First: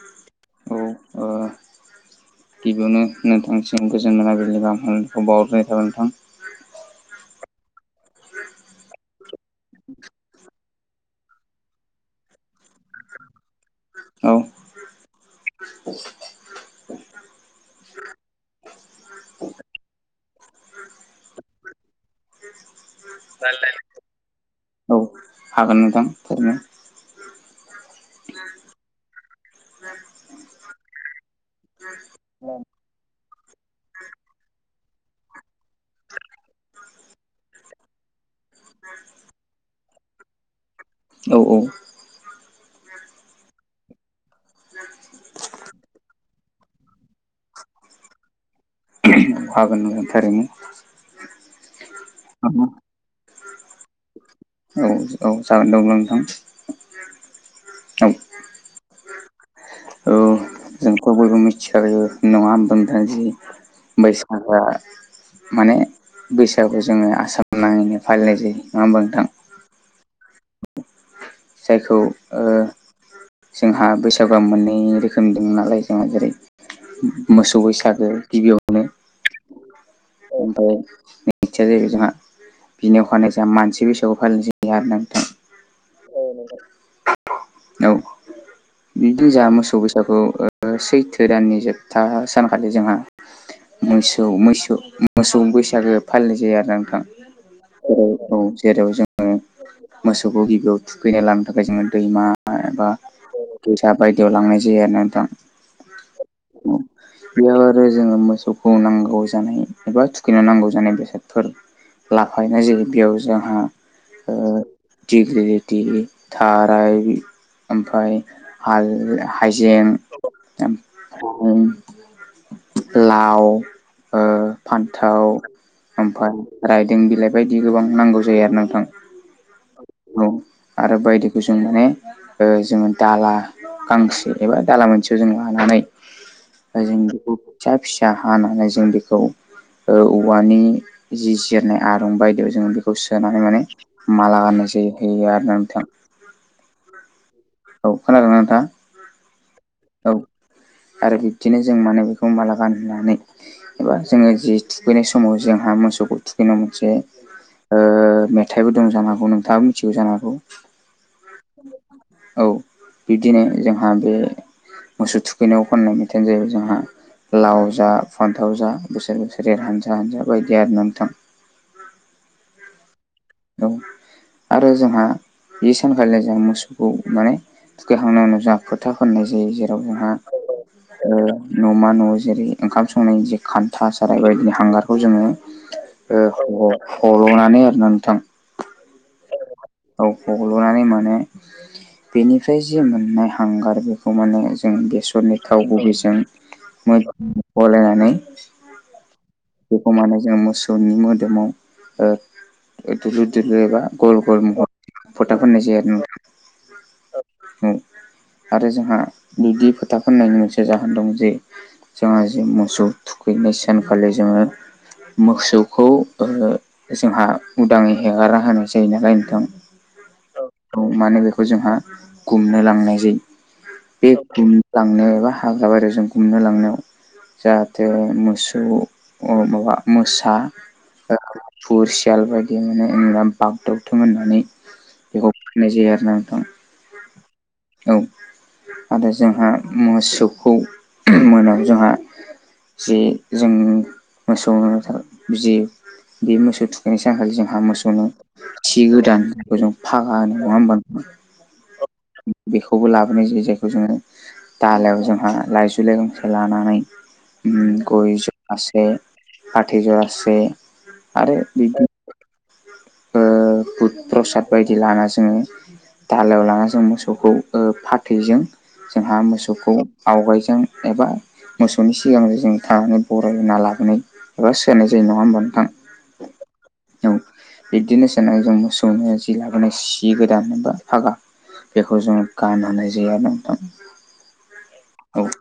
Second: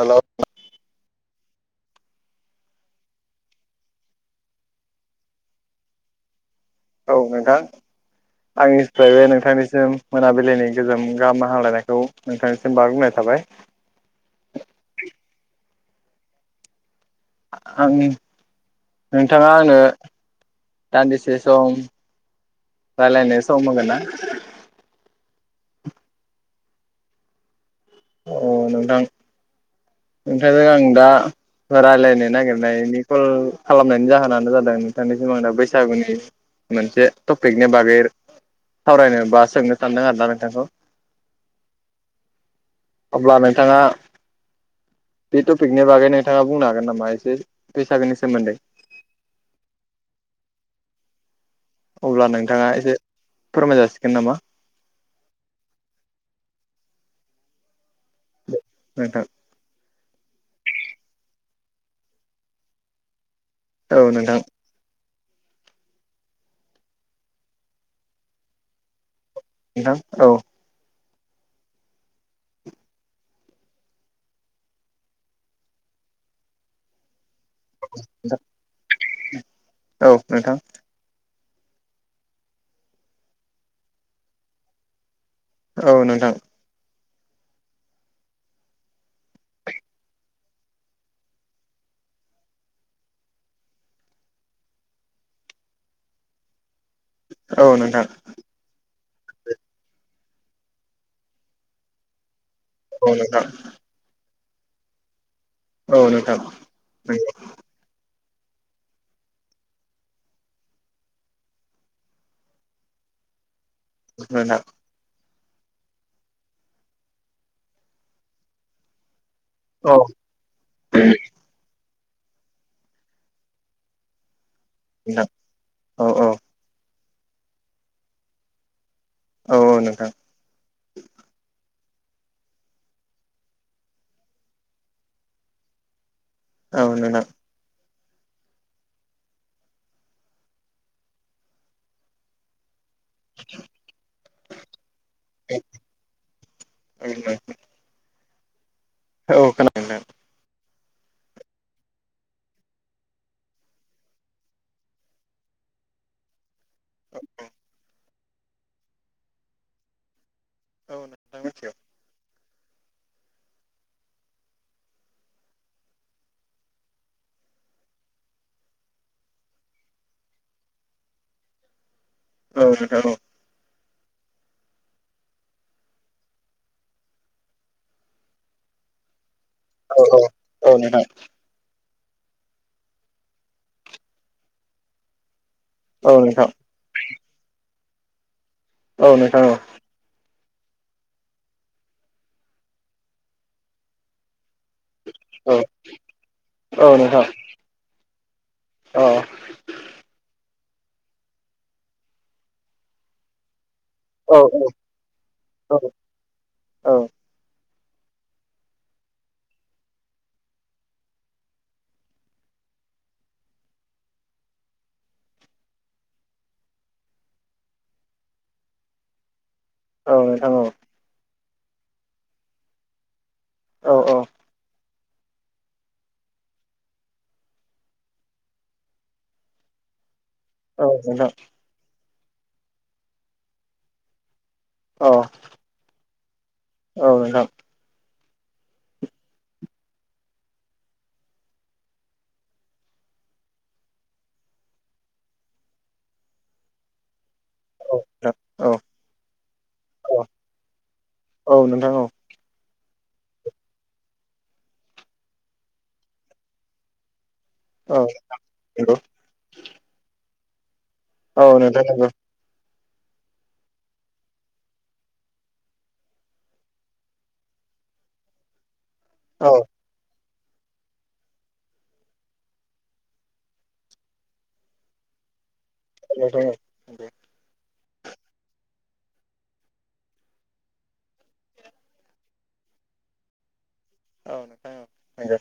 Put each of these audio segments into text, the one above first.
Hello औ ओ गिबियावनो नोंथांसिम गोजोन मोनाबिलि गाहाम हामलानायखौ बावहरनाय थाबाय नोंथां। औ नोंथां‌। आंनिफ्रायबो नोंथांनिसिम मोनाबिलिनि गोजाम गाहाम हामलायनायखौ नोंथांनिसिम बार बुंनाय थाबाय। औ। आं नोंथाङा आंनो दान्दिसे सम राय्लायनाय सम मोनगोन ना औ हागोन नोंथां थारैनो अ नोंथां नोंथांजों आं दा रायलायनाय नागिरनायनि कल खालामनायनि जाहोनानो जादों नोंथांनि सिमां दा बैसागुनि मोनसे टपिकनि बागै सावरायनो बा सोंनो सानदों आरोना नोंथांखौ औ औ अब्ला नोंथाङा बे टपिकनि बागै नोंथाङा बुंनो हागोन नामा एसे बैसागोनि सोमोन्दै फागोन थारैनो अब्ला नोंथाङा एसे फोरमाय जासिगोन नामा औ जागोन दे अब्ला नोंथां औ नोंथां औ जोंथ' बयबो मिथिखायो नङा होनबा नोंथां जि औ नोंथां बैसागआ माने बैसागु जोङो आसाम नाङैनो फालिनाय जायो नङा होमबा नोंथां? नोंथां औ जायखौ ओ जोंहा बैसागुआ मोननै रोखोमनि दं नालाय जोंहा जेरै मोसौ बैसागो गिबियावनो नोंथां [unintelligible] मिथियादै जोंहा बिनि अखानाय जोंहा मानसि बैसागुआव फालिनाय जायो आरो ना नोंथां औ नोंथां औ औ बिदिनो जोंहा मोसौ बैसाागु ओ सैथो दाननि जोबथा सानखालि जोंहा मोसौ मैसो मोसौ बैसागो फालिनाय जायो आरोना नोंथां जेराव जों मोसौखौ गिबियाव थुखैना लानो थाखाय जोङो दैमा एबा औ नोंथां दा बायदियाव लांनाय जायो आरो ना नोंथां औ नोंथां नोंगौ औ बेयाव आरो जोङो मोसौखौ नांगौ जानाय एबा थुखैनो नांगौ जानाय बेसादफोर लाफायनाय जायो बेयाव जोंहा मोजां दिगलिलिटि थाराय ओमफ्राय हा हाइजें औ ओमफाय लाव ओ नोंथां फान्थाव औ ओमफाय औ रायदों बिलाइ बायदि गोबां नांगौ जायो आरोना नोंथां औ औ नोंथां आरो बायदिखौ जों माने ओ जोङो दाला गांसे एबा दाला मोनसेयाव जों लानानै औ जों नोंथां बेखौ फिसा फिसा हानानै जों बेखौ ओ औवानि जि सेरनाय आरं बायदियाव जों बे खौ सोना होनानै माला गानहोनाय जायो होयो आरो ना नोंथां [unintelligible] औ खोनादोंना नोंथाङा? औ खोनादों नोंथां औ आरो बिब्दिनो जों माने बेखौ माला गानहोनानै एबा जोङो जि थुखैनाय समाव जोंहा मोसौखौ थुखैनांगौ मोनसे ओ मेथाइबो दं जानो हागौ नोंथाङाबो मिथिगौ जानो हागौ औ नोंथां मिथियो औ बिब्दिनो जोंहा बे मोसौ थु बेनियाव खननाय मेथाइयानो जाहैबाय जोंहा लाव जा फान्थाव जा बोसोर बोसोर एर हानजा हानजा हानजा बायदि आरो नोंथां। औ नोंथां औ। औ आरो जोंहा बे सानखालिनो जों मोसौखौ माने थुखैखांनाय उनाव जा फोथा फोननाय जायो जेराव जोंहा औ औ औ नोंथां ओ न'मा न' जेरै ओंखाम संनायनि जे खान्था साराय बायदि हांगारखौ जोङो औ नोंथां ओ ह हल'नानै आरोना नोंथां। औ नोंथां औ। औ हल'नानै मोने बेनिफ्राय जि मोननाय हांगार बेखौ माने ज जों बेसरनि थाव गुबैजों औ मोजां गलायनानै अ बेखौ माने जोङो मोसौनि मोदोमाव ओ दुलुर [unintelligible] एबा गल गल औ- महर औ फोथा फोननाय जायो औ आरो -औ। [unintelligible] जोंहा जि मोसौ थुखैनाय सानखालि जोङो मोसौखौ ओ जोंहा उदाङै हेगारा होनाय जायो नालाय नोंथां। औ नोंथां औ। औ मानोे बेखौ जोंहा गुमनो लांनाय जायो। औ। बे गुमनो लांनायाव एबा हाग्रा बारिजों गुमनो लांनायाव जाहाथे मोसौ अ माबा मोसा औ औ नोंथां ओ खुरसियाल बायदि माने [unintelligible] बागदथुम होननानै बेखौ होननाय जायो आरोना नोंथां। औ नोंथां। औ आरो जोंहा मोसौखौ मोनायाव जोंहा जे जों मोसौ [unintelligible] जे बे मोसौ थुखैनाय सानखालि जोंहा मोस औ नोंथां खौनो औ नोंथां औ थि गोदान जों फागा होनो नङा होनबा नोंथां? औ नोंथां औ। बेखौबो लाबोनाय जायो जायखौ जोङो दालायाव जोंहा लाइजौलाइ गांसे लानानै उम गय जरासे फाथै जरासे आरो औ बि नोंथां नंगौ [unintelligible] ओ बुद प्रसाद बायदि लाना जोङो धालायाव लाना ज जों मोसौखौ ओ फाथैजों जोंहा औ मोसौखौ आवगायजों एबा मोसौनि सिगांजों थानानै बरायहोना लाबोनाय एबा सोनाय जायो नङा होमबा नोंथां? [inaudible] औ बिब्दिनो सानाय जों मोसौनो जि लाबोनाय सि गोदानबा फागा बेखौ जोङो [unintelligible] औ नोंथां औ। औ। [unintelligible]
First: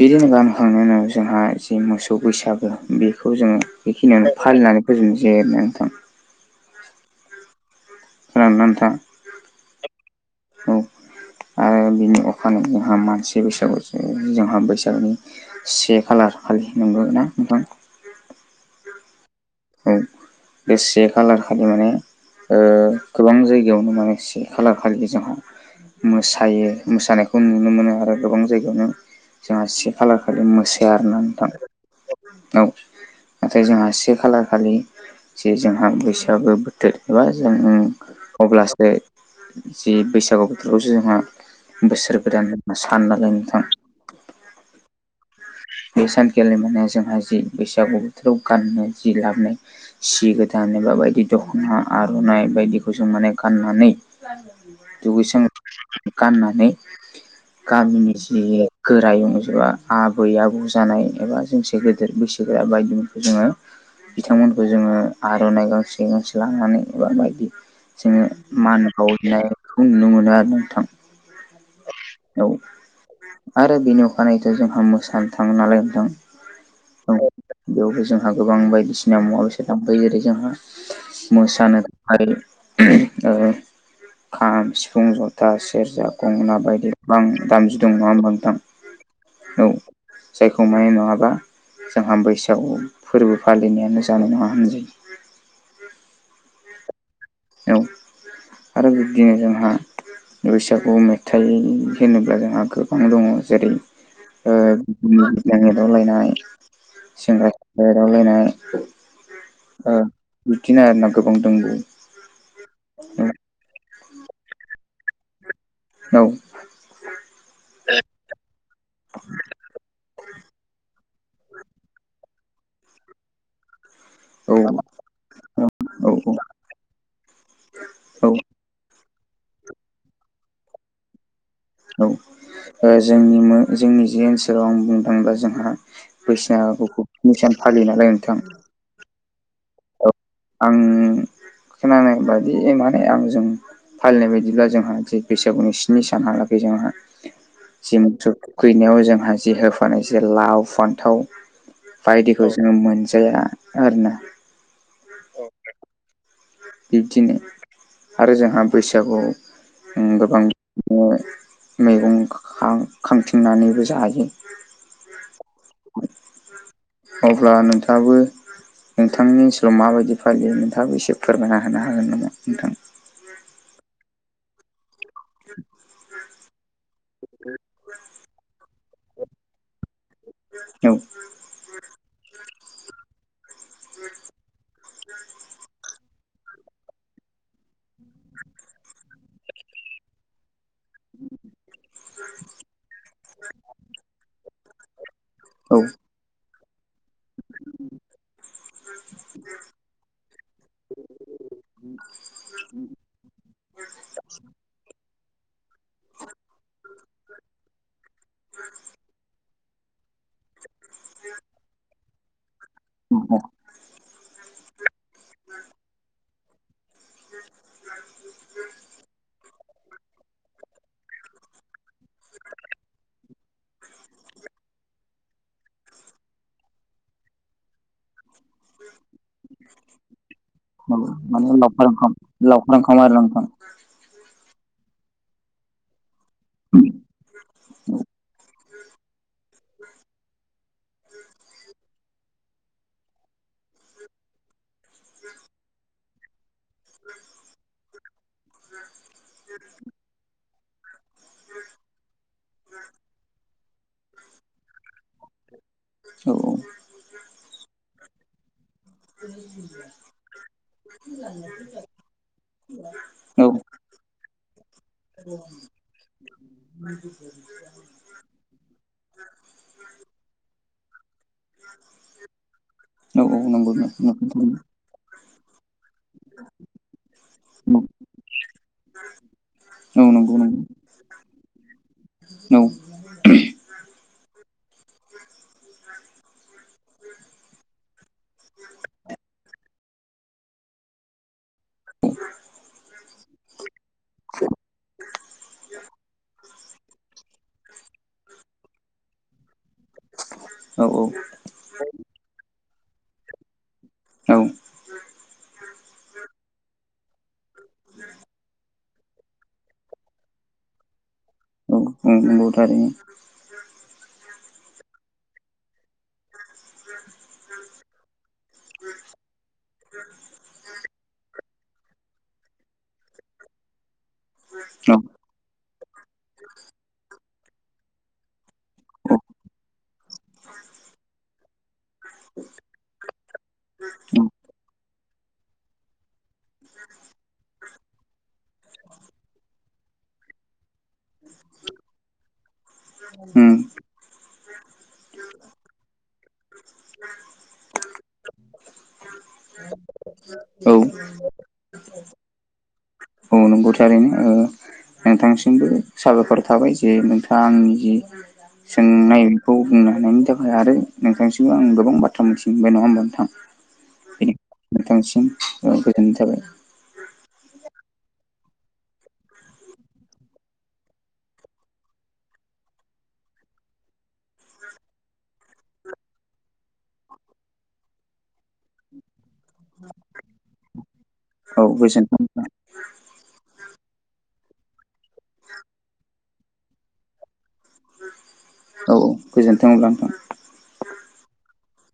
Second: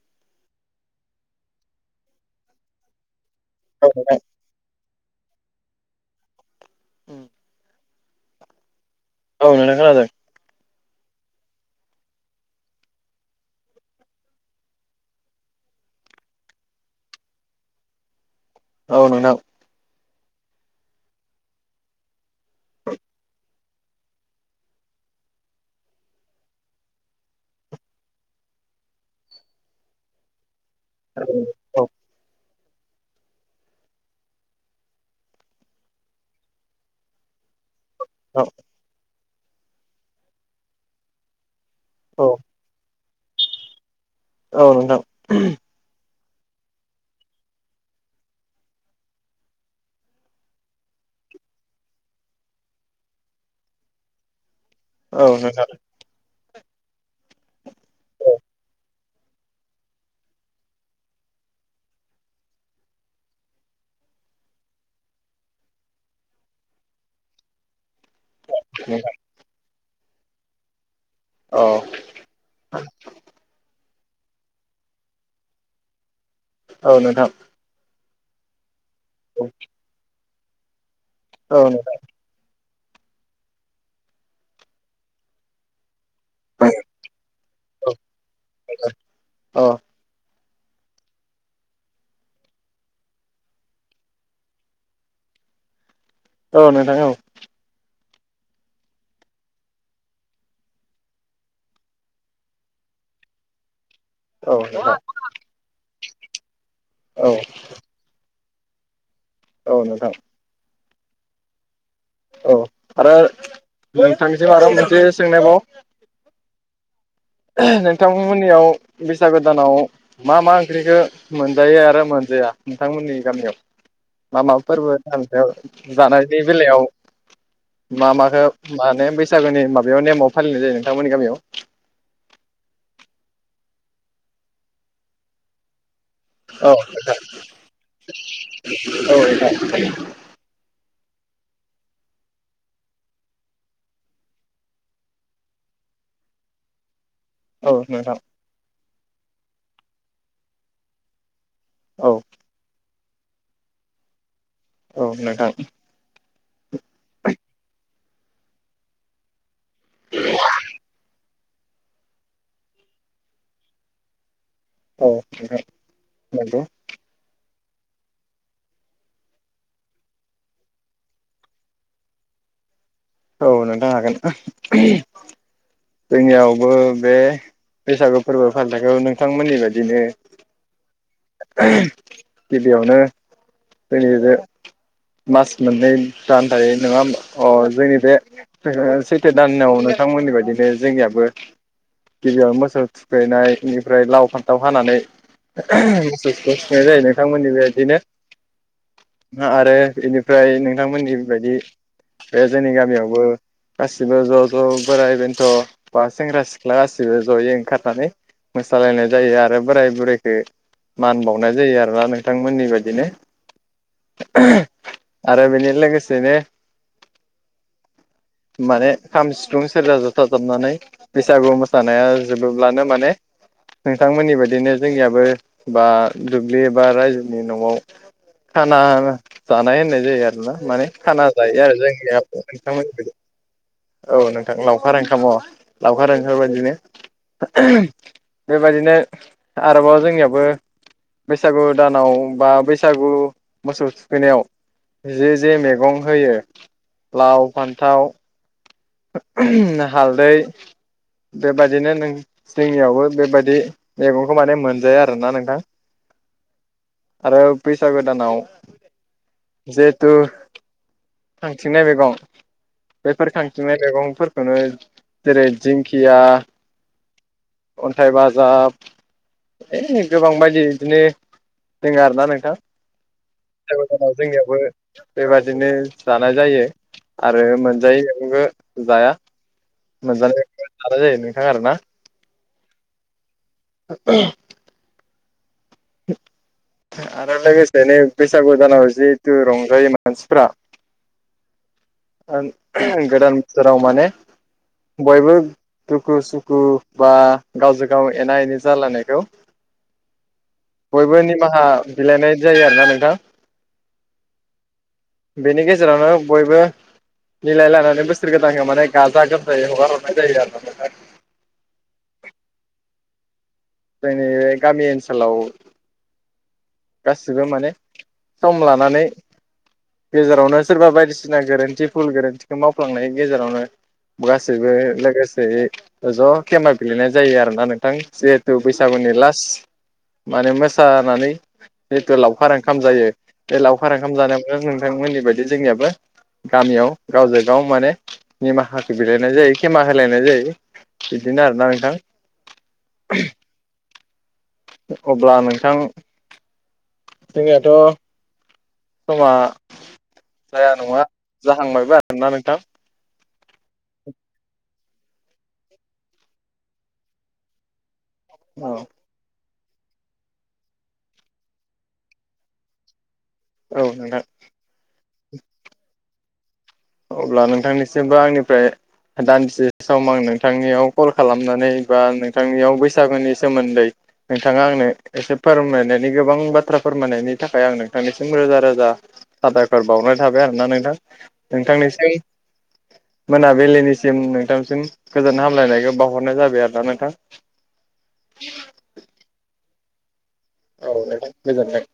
[unintelligible] गानखांनायनि उनाव जोंहा जे मोसौ बैसागु बेखौ जोङो औ नोंथां बेखिनियावनो फालिनानै फोजोबनिसै आरोना नोंथां उम खोनादोंना नोंथाङा? औ नोंथां खोनादों। औ। आरो बिनि अखानायै जोंहा मानसि बैसागु [unintelligible] जोंहा बैसागोनि से खालार खालि नंगौ ना नोंथां? औ नोंथां। औ बे से खालार खालि माने ओ गोबां जायगायावनो माने से खालार खालि जोंहा मोसायो मोसानायखौ नुनो मोनो आरो गोबां जायगायावनो जोंहा से खालार खालि मोसाया आरोना नोंथां औ नाथाय जोंहा से खालार खालि जे जोंहा बैसागो बोथोर एबा जों औ अब्लासो जि बैसागु बोथोरावसो जोंहा बोसोर औ गोदान सानना लायो नोंथां औ नोंथां बे सानखालि माने जोंहा जि बैसागु बोथोराव गाननो जि लाबोनाय सि गोथां एबा बायदि दख'ना आर'नाइ बायदिखौ जों माने गाननानै औ दुगैस्रां नोंथां लोबस्रां गाननानै गामिनि जि गोरायुं जोंहा आबै आब बौ जानाय एबा जोंसे गेदेर बैसोगोरा बायदिफोरखौ जोङो बिथांमोनखौ जोङो आर'नाइ गांसे गांसे लानानै एबा बायदि जोङो मान बावहैनायखौ नुनो मोनो आरो नोंथां औ औ आरो बेनि अखानायैथ' जोंहा मोसानो थाङो नालाय नोंथां औ नोंथां बेयावबो जोंहा गोबां बायदिसिना मुवा बेसाद लांबाय जेरै जोंहा औ मोसानो आरो ओ खाम सिफुं जथा सेरजा गंगोना बायदि गोबां दामजु दं नङा होमबा नोंथां औ जायखौ माय नङाबा जोंहा बैसागु फोरबो फालिनायानो जानाय नङा होनजायो औ नोंथां औ औ आरो बिब्दिनो जोंहा बैसागु मेथाइ होनोब्ला जोंहा गोबां दङ जेरै ओ [inaudible] जों एदावलायनाय सेंग्रा सिख्ला एदावलायनाय ओ नोंथां बिदिनो आरोना गोबां दंबावो औ आरो नोंथांनिसिम आरो मोनसे सोंनायबाव औ नोंथांमोननियाव बैसागो दानाव मा मा ओंख्रिखौ मोनजायो आरो मोनजाया नोंथांमोननि गामियाव मा मा औ फोरबो दान सेआव जानायनि बेलायाव मा औ माखो माहोनो बैसागोनि माबायाव नेमाव फालिनाय जायो नोंथांमोननि गामियाव? औ ओ जोंनि जोंनि जे ओनसोलाव आं बुंनो थांङोब्ला जोंहा बैसागुखौ स्नि सान फालियो नालाय नोंथां औ नोंथां औ आं खोनानाय बायदि माने आंजों फालिनाय बायदिब्ला जोंहा बैसागुनि स्नि सानहालागै जोंहा औ जि नोंथां मोसौ दुखैनायाव जोंहा जि होफानाय जे लाव फान्थाव औ बायदिखौ जोंङो मोनजाया आरोना औ नोंथां बिब्दिनो आरो जोंहा बैसागु ओ गोबां बिनो मैगं खां खांथिंनानैबो जायो औ नोंथां नंगौ अब्ला नोंथांङाबो नोंथांनि ओनसोलाव माबायदि फालियो नोंथांङाबो एसे फोरमायना होनो हागोन नामा नोंथां औ नोंथां हागोन जोंनियावबो बे बैसागु फोरबो फालिथाइखौ नोंथांमोननि बायदिनो औ [unintelligible] गिबियावनो जोंनि बे मास मोननै दानथायो नंङा होमबा? अ जोंनि बे सैथो दानाव नोंथांमोननि बायदिनो जोंनियाबो गिबियावनो मोसौ थुखैनाय बेनिफ्राय लाव फान्थाव हानानै औ मोसौखौ थुखैनाय जायो नोंथांमोननि बेबायदिनो आरो बेनिफ्राय नोंथांमोननिबायदि बे जोंनि गामियावबो गासिबो ज' ज' बोराय बेन्थ' बा सेंग्रा सिख्लागाबो जयै ओंखारनानै मोसालायनाय जायो आरो। बोराय बुरैखो मान बावनाय जायो आरोना नोंथांमोननि बायदिनो आरो बेनि लोगोसेनो माने खाम‌ सि सिफुं सेरजा जथााजाबनानै बैसागु मोसानाया जोबोब्लानो माने नोंथांमोननि बायदिनो जोंनियाबो बा दुब्लि एबा रायजोनि न'आव खाना जानाय होनाय जायो आरोना माने खाना माने जायो आरो लावखार ओंखाम जोंनि लावखार ओंखाम नोंथांमोननि आरो नोंथां औ नोंथां लावखार ओंखाम' लावखार ओंखारबायायदिनो बेबायदिनो आरोबाव जोंनियाबो बैसागु दानाव बा बैसागु बैसागु मोसौ थुखैनायाव जे जे मैगं होयो। लाव, फान्थाव हालदै बेबादिनो नों जोंनियावबो बेबायदि मैगंखौ माने मोनजाया आरोना नोंथां। औ औ। आरो बैसागो दानाव जिहेथु खांथिंनाय मैगं बेफोर खां औ थिंनाय मेगंफोरखौनो जेरै दिंखिया [unintelligible] अन्थाइ बाजाब इयै गोबांबायायदि बिदिनो दोङो आरो ना नोंथां। औ औ नंगौ। औ गोदानाव नंगौ जोंनियावबो बेबायादिनो जानाय जायो आरो मोनजायैयावबो जाया नंगौ औ मोनजानाय जानाय जायो नोंथां आरो ना। [unintelligible] [unintelligible] आरो लोगोसे नै बैसागु दानाव जिहेथु रंजायो मानसिफ्रा आ गोदान बोसोराव माने बयबो दुखु सुखु बा गावजों गाव एना एनि जालायनायखौ औ बयबो निमाहा बिलाइनाय जायो आरो ना नोंथां औ बेनि गेजेरावनो बयबो मिलाय लानानै बोसोर गोदानखौ माने गाजा गोमजायै हगार हरनाय जायो आरो ना नोंथां। नोंगौथ आरो। जोंनि बे गामि ओनसोलाव गासिबो माने सम लानानै गेजेरावनो सोरबा बायदिसिना गोरोन्थि फुल गोरोन्थिखौ मावफ्लांनायनि गेजेरावनो गासैबो औ लोगोसे ज' केेमेरा बिलायनाय जायो आरो ना नोंथां जिहेथु बैसागुनि लास्ट माने मोसानानै जितु लावखार ओंखाम जायो बे लावखार ओंखाम जानायाव नोंथांमोननि बायदि जोंनियाबो गामियाव गावजों गाव माने निमाहाखौ बिलइनाय जायो खेमा होलायनाय जायो। बिदिनो आर ना नोंथां। [inaudible] अब्ला नोंथां जोंनियाथ' समा जाया औ नङा जाहांबायबो आरोना नोंथां। औ नंगौ थारैनो नोंथांसिमबो साबायखर थाबाय जे नोंथाङा आंनि जि औ सोंनाय बे खौखौ बुंनो हानायनि थाखाय आरो नोंथांनिसिमबो आं गोबां बाथ्रा मिथिहबाय नङा होमबा नोंथां। औ नोंथां। बेनि नोंथांसिम गोजोननाय थाबाय। अब्ला नोंथांनिसिमबो आंनिफ्राय दान्से सम आं नोंथांनियाव कल खालामनानै बा नोंथांनियाव बैसागुनि सोमोन्दै नोंथाङा आंनो एसे फोरमायनायनि गोबां बाथ्रा फोरमायनायनि थाखाय आं नोंथांनिसिम रोजा रोजा साबायफोर बावनाय थाबाय आरोना नोंथां औ गोजोनथों औ नोंथांनिसिम मोनाबिलिनिसिम नोंथांसिम गोजोन हामलायनायखौ बावहरनाय जाबाय आरो ना नोंथां। [inaudible] गोजोन्थों नोथां। औ नोंथां गोजोनबाइ।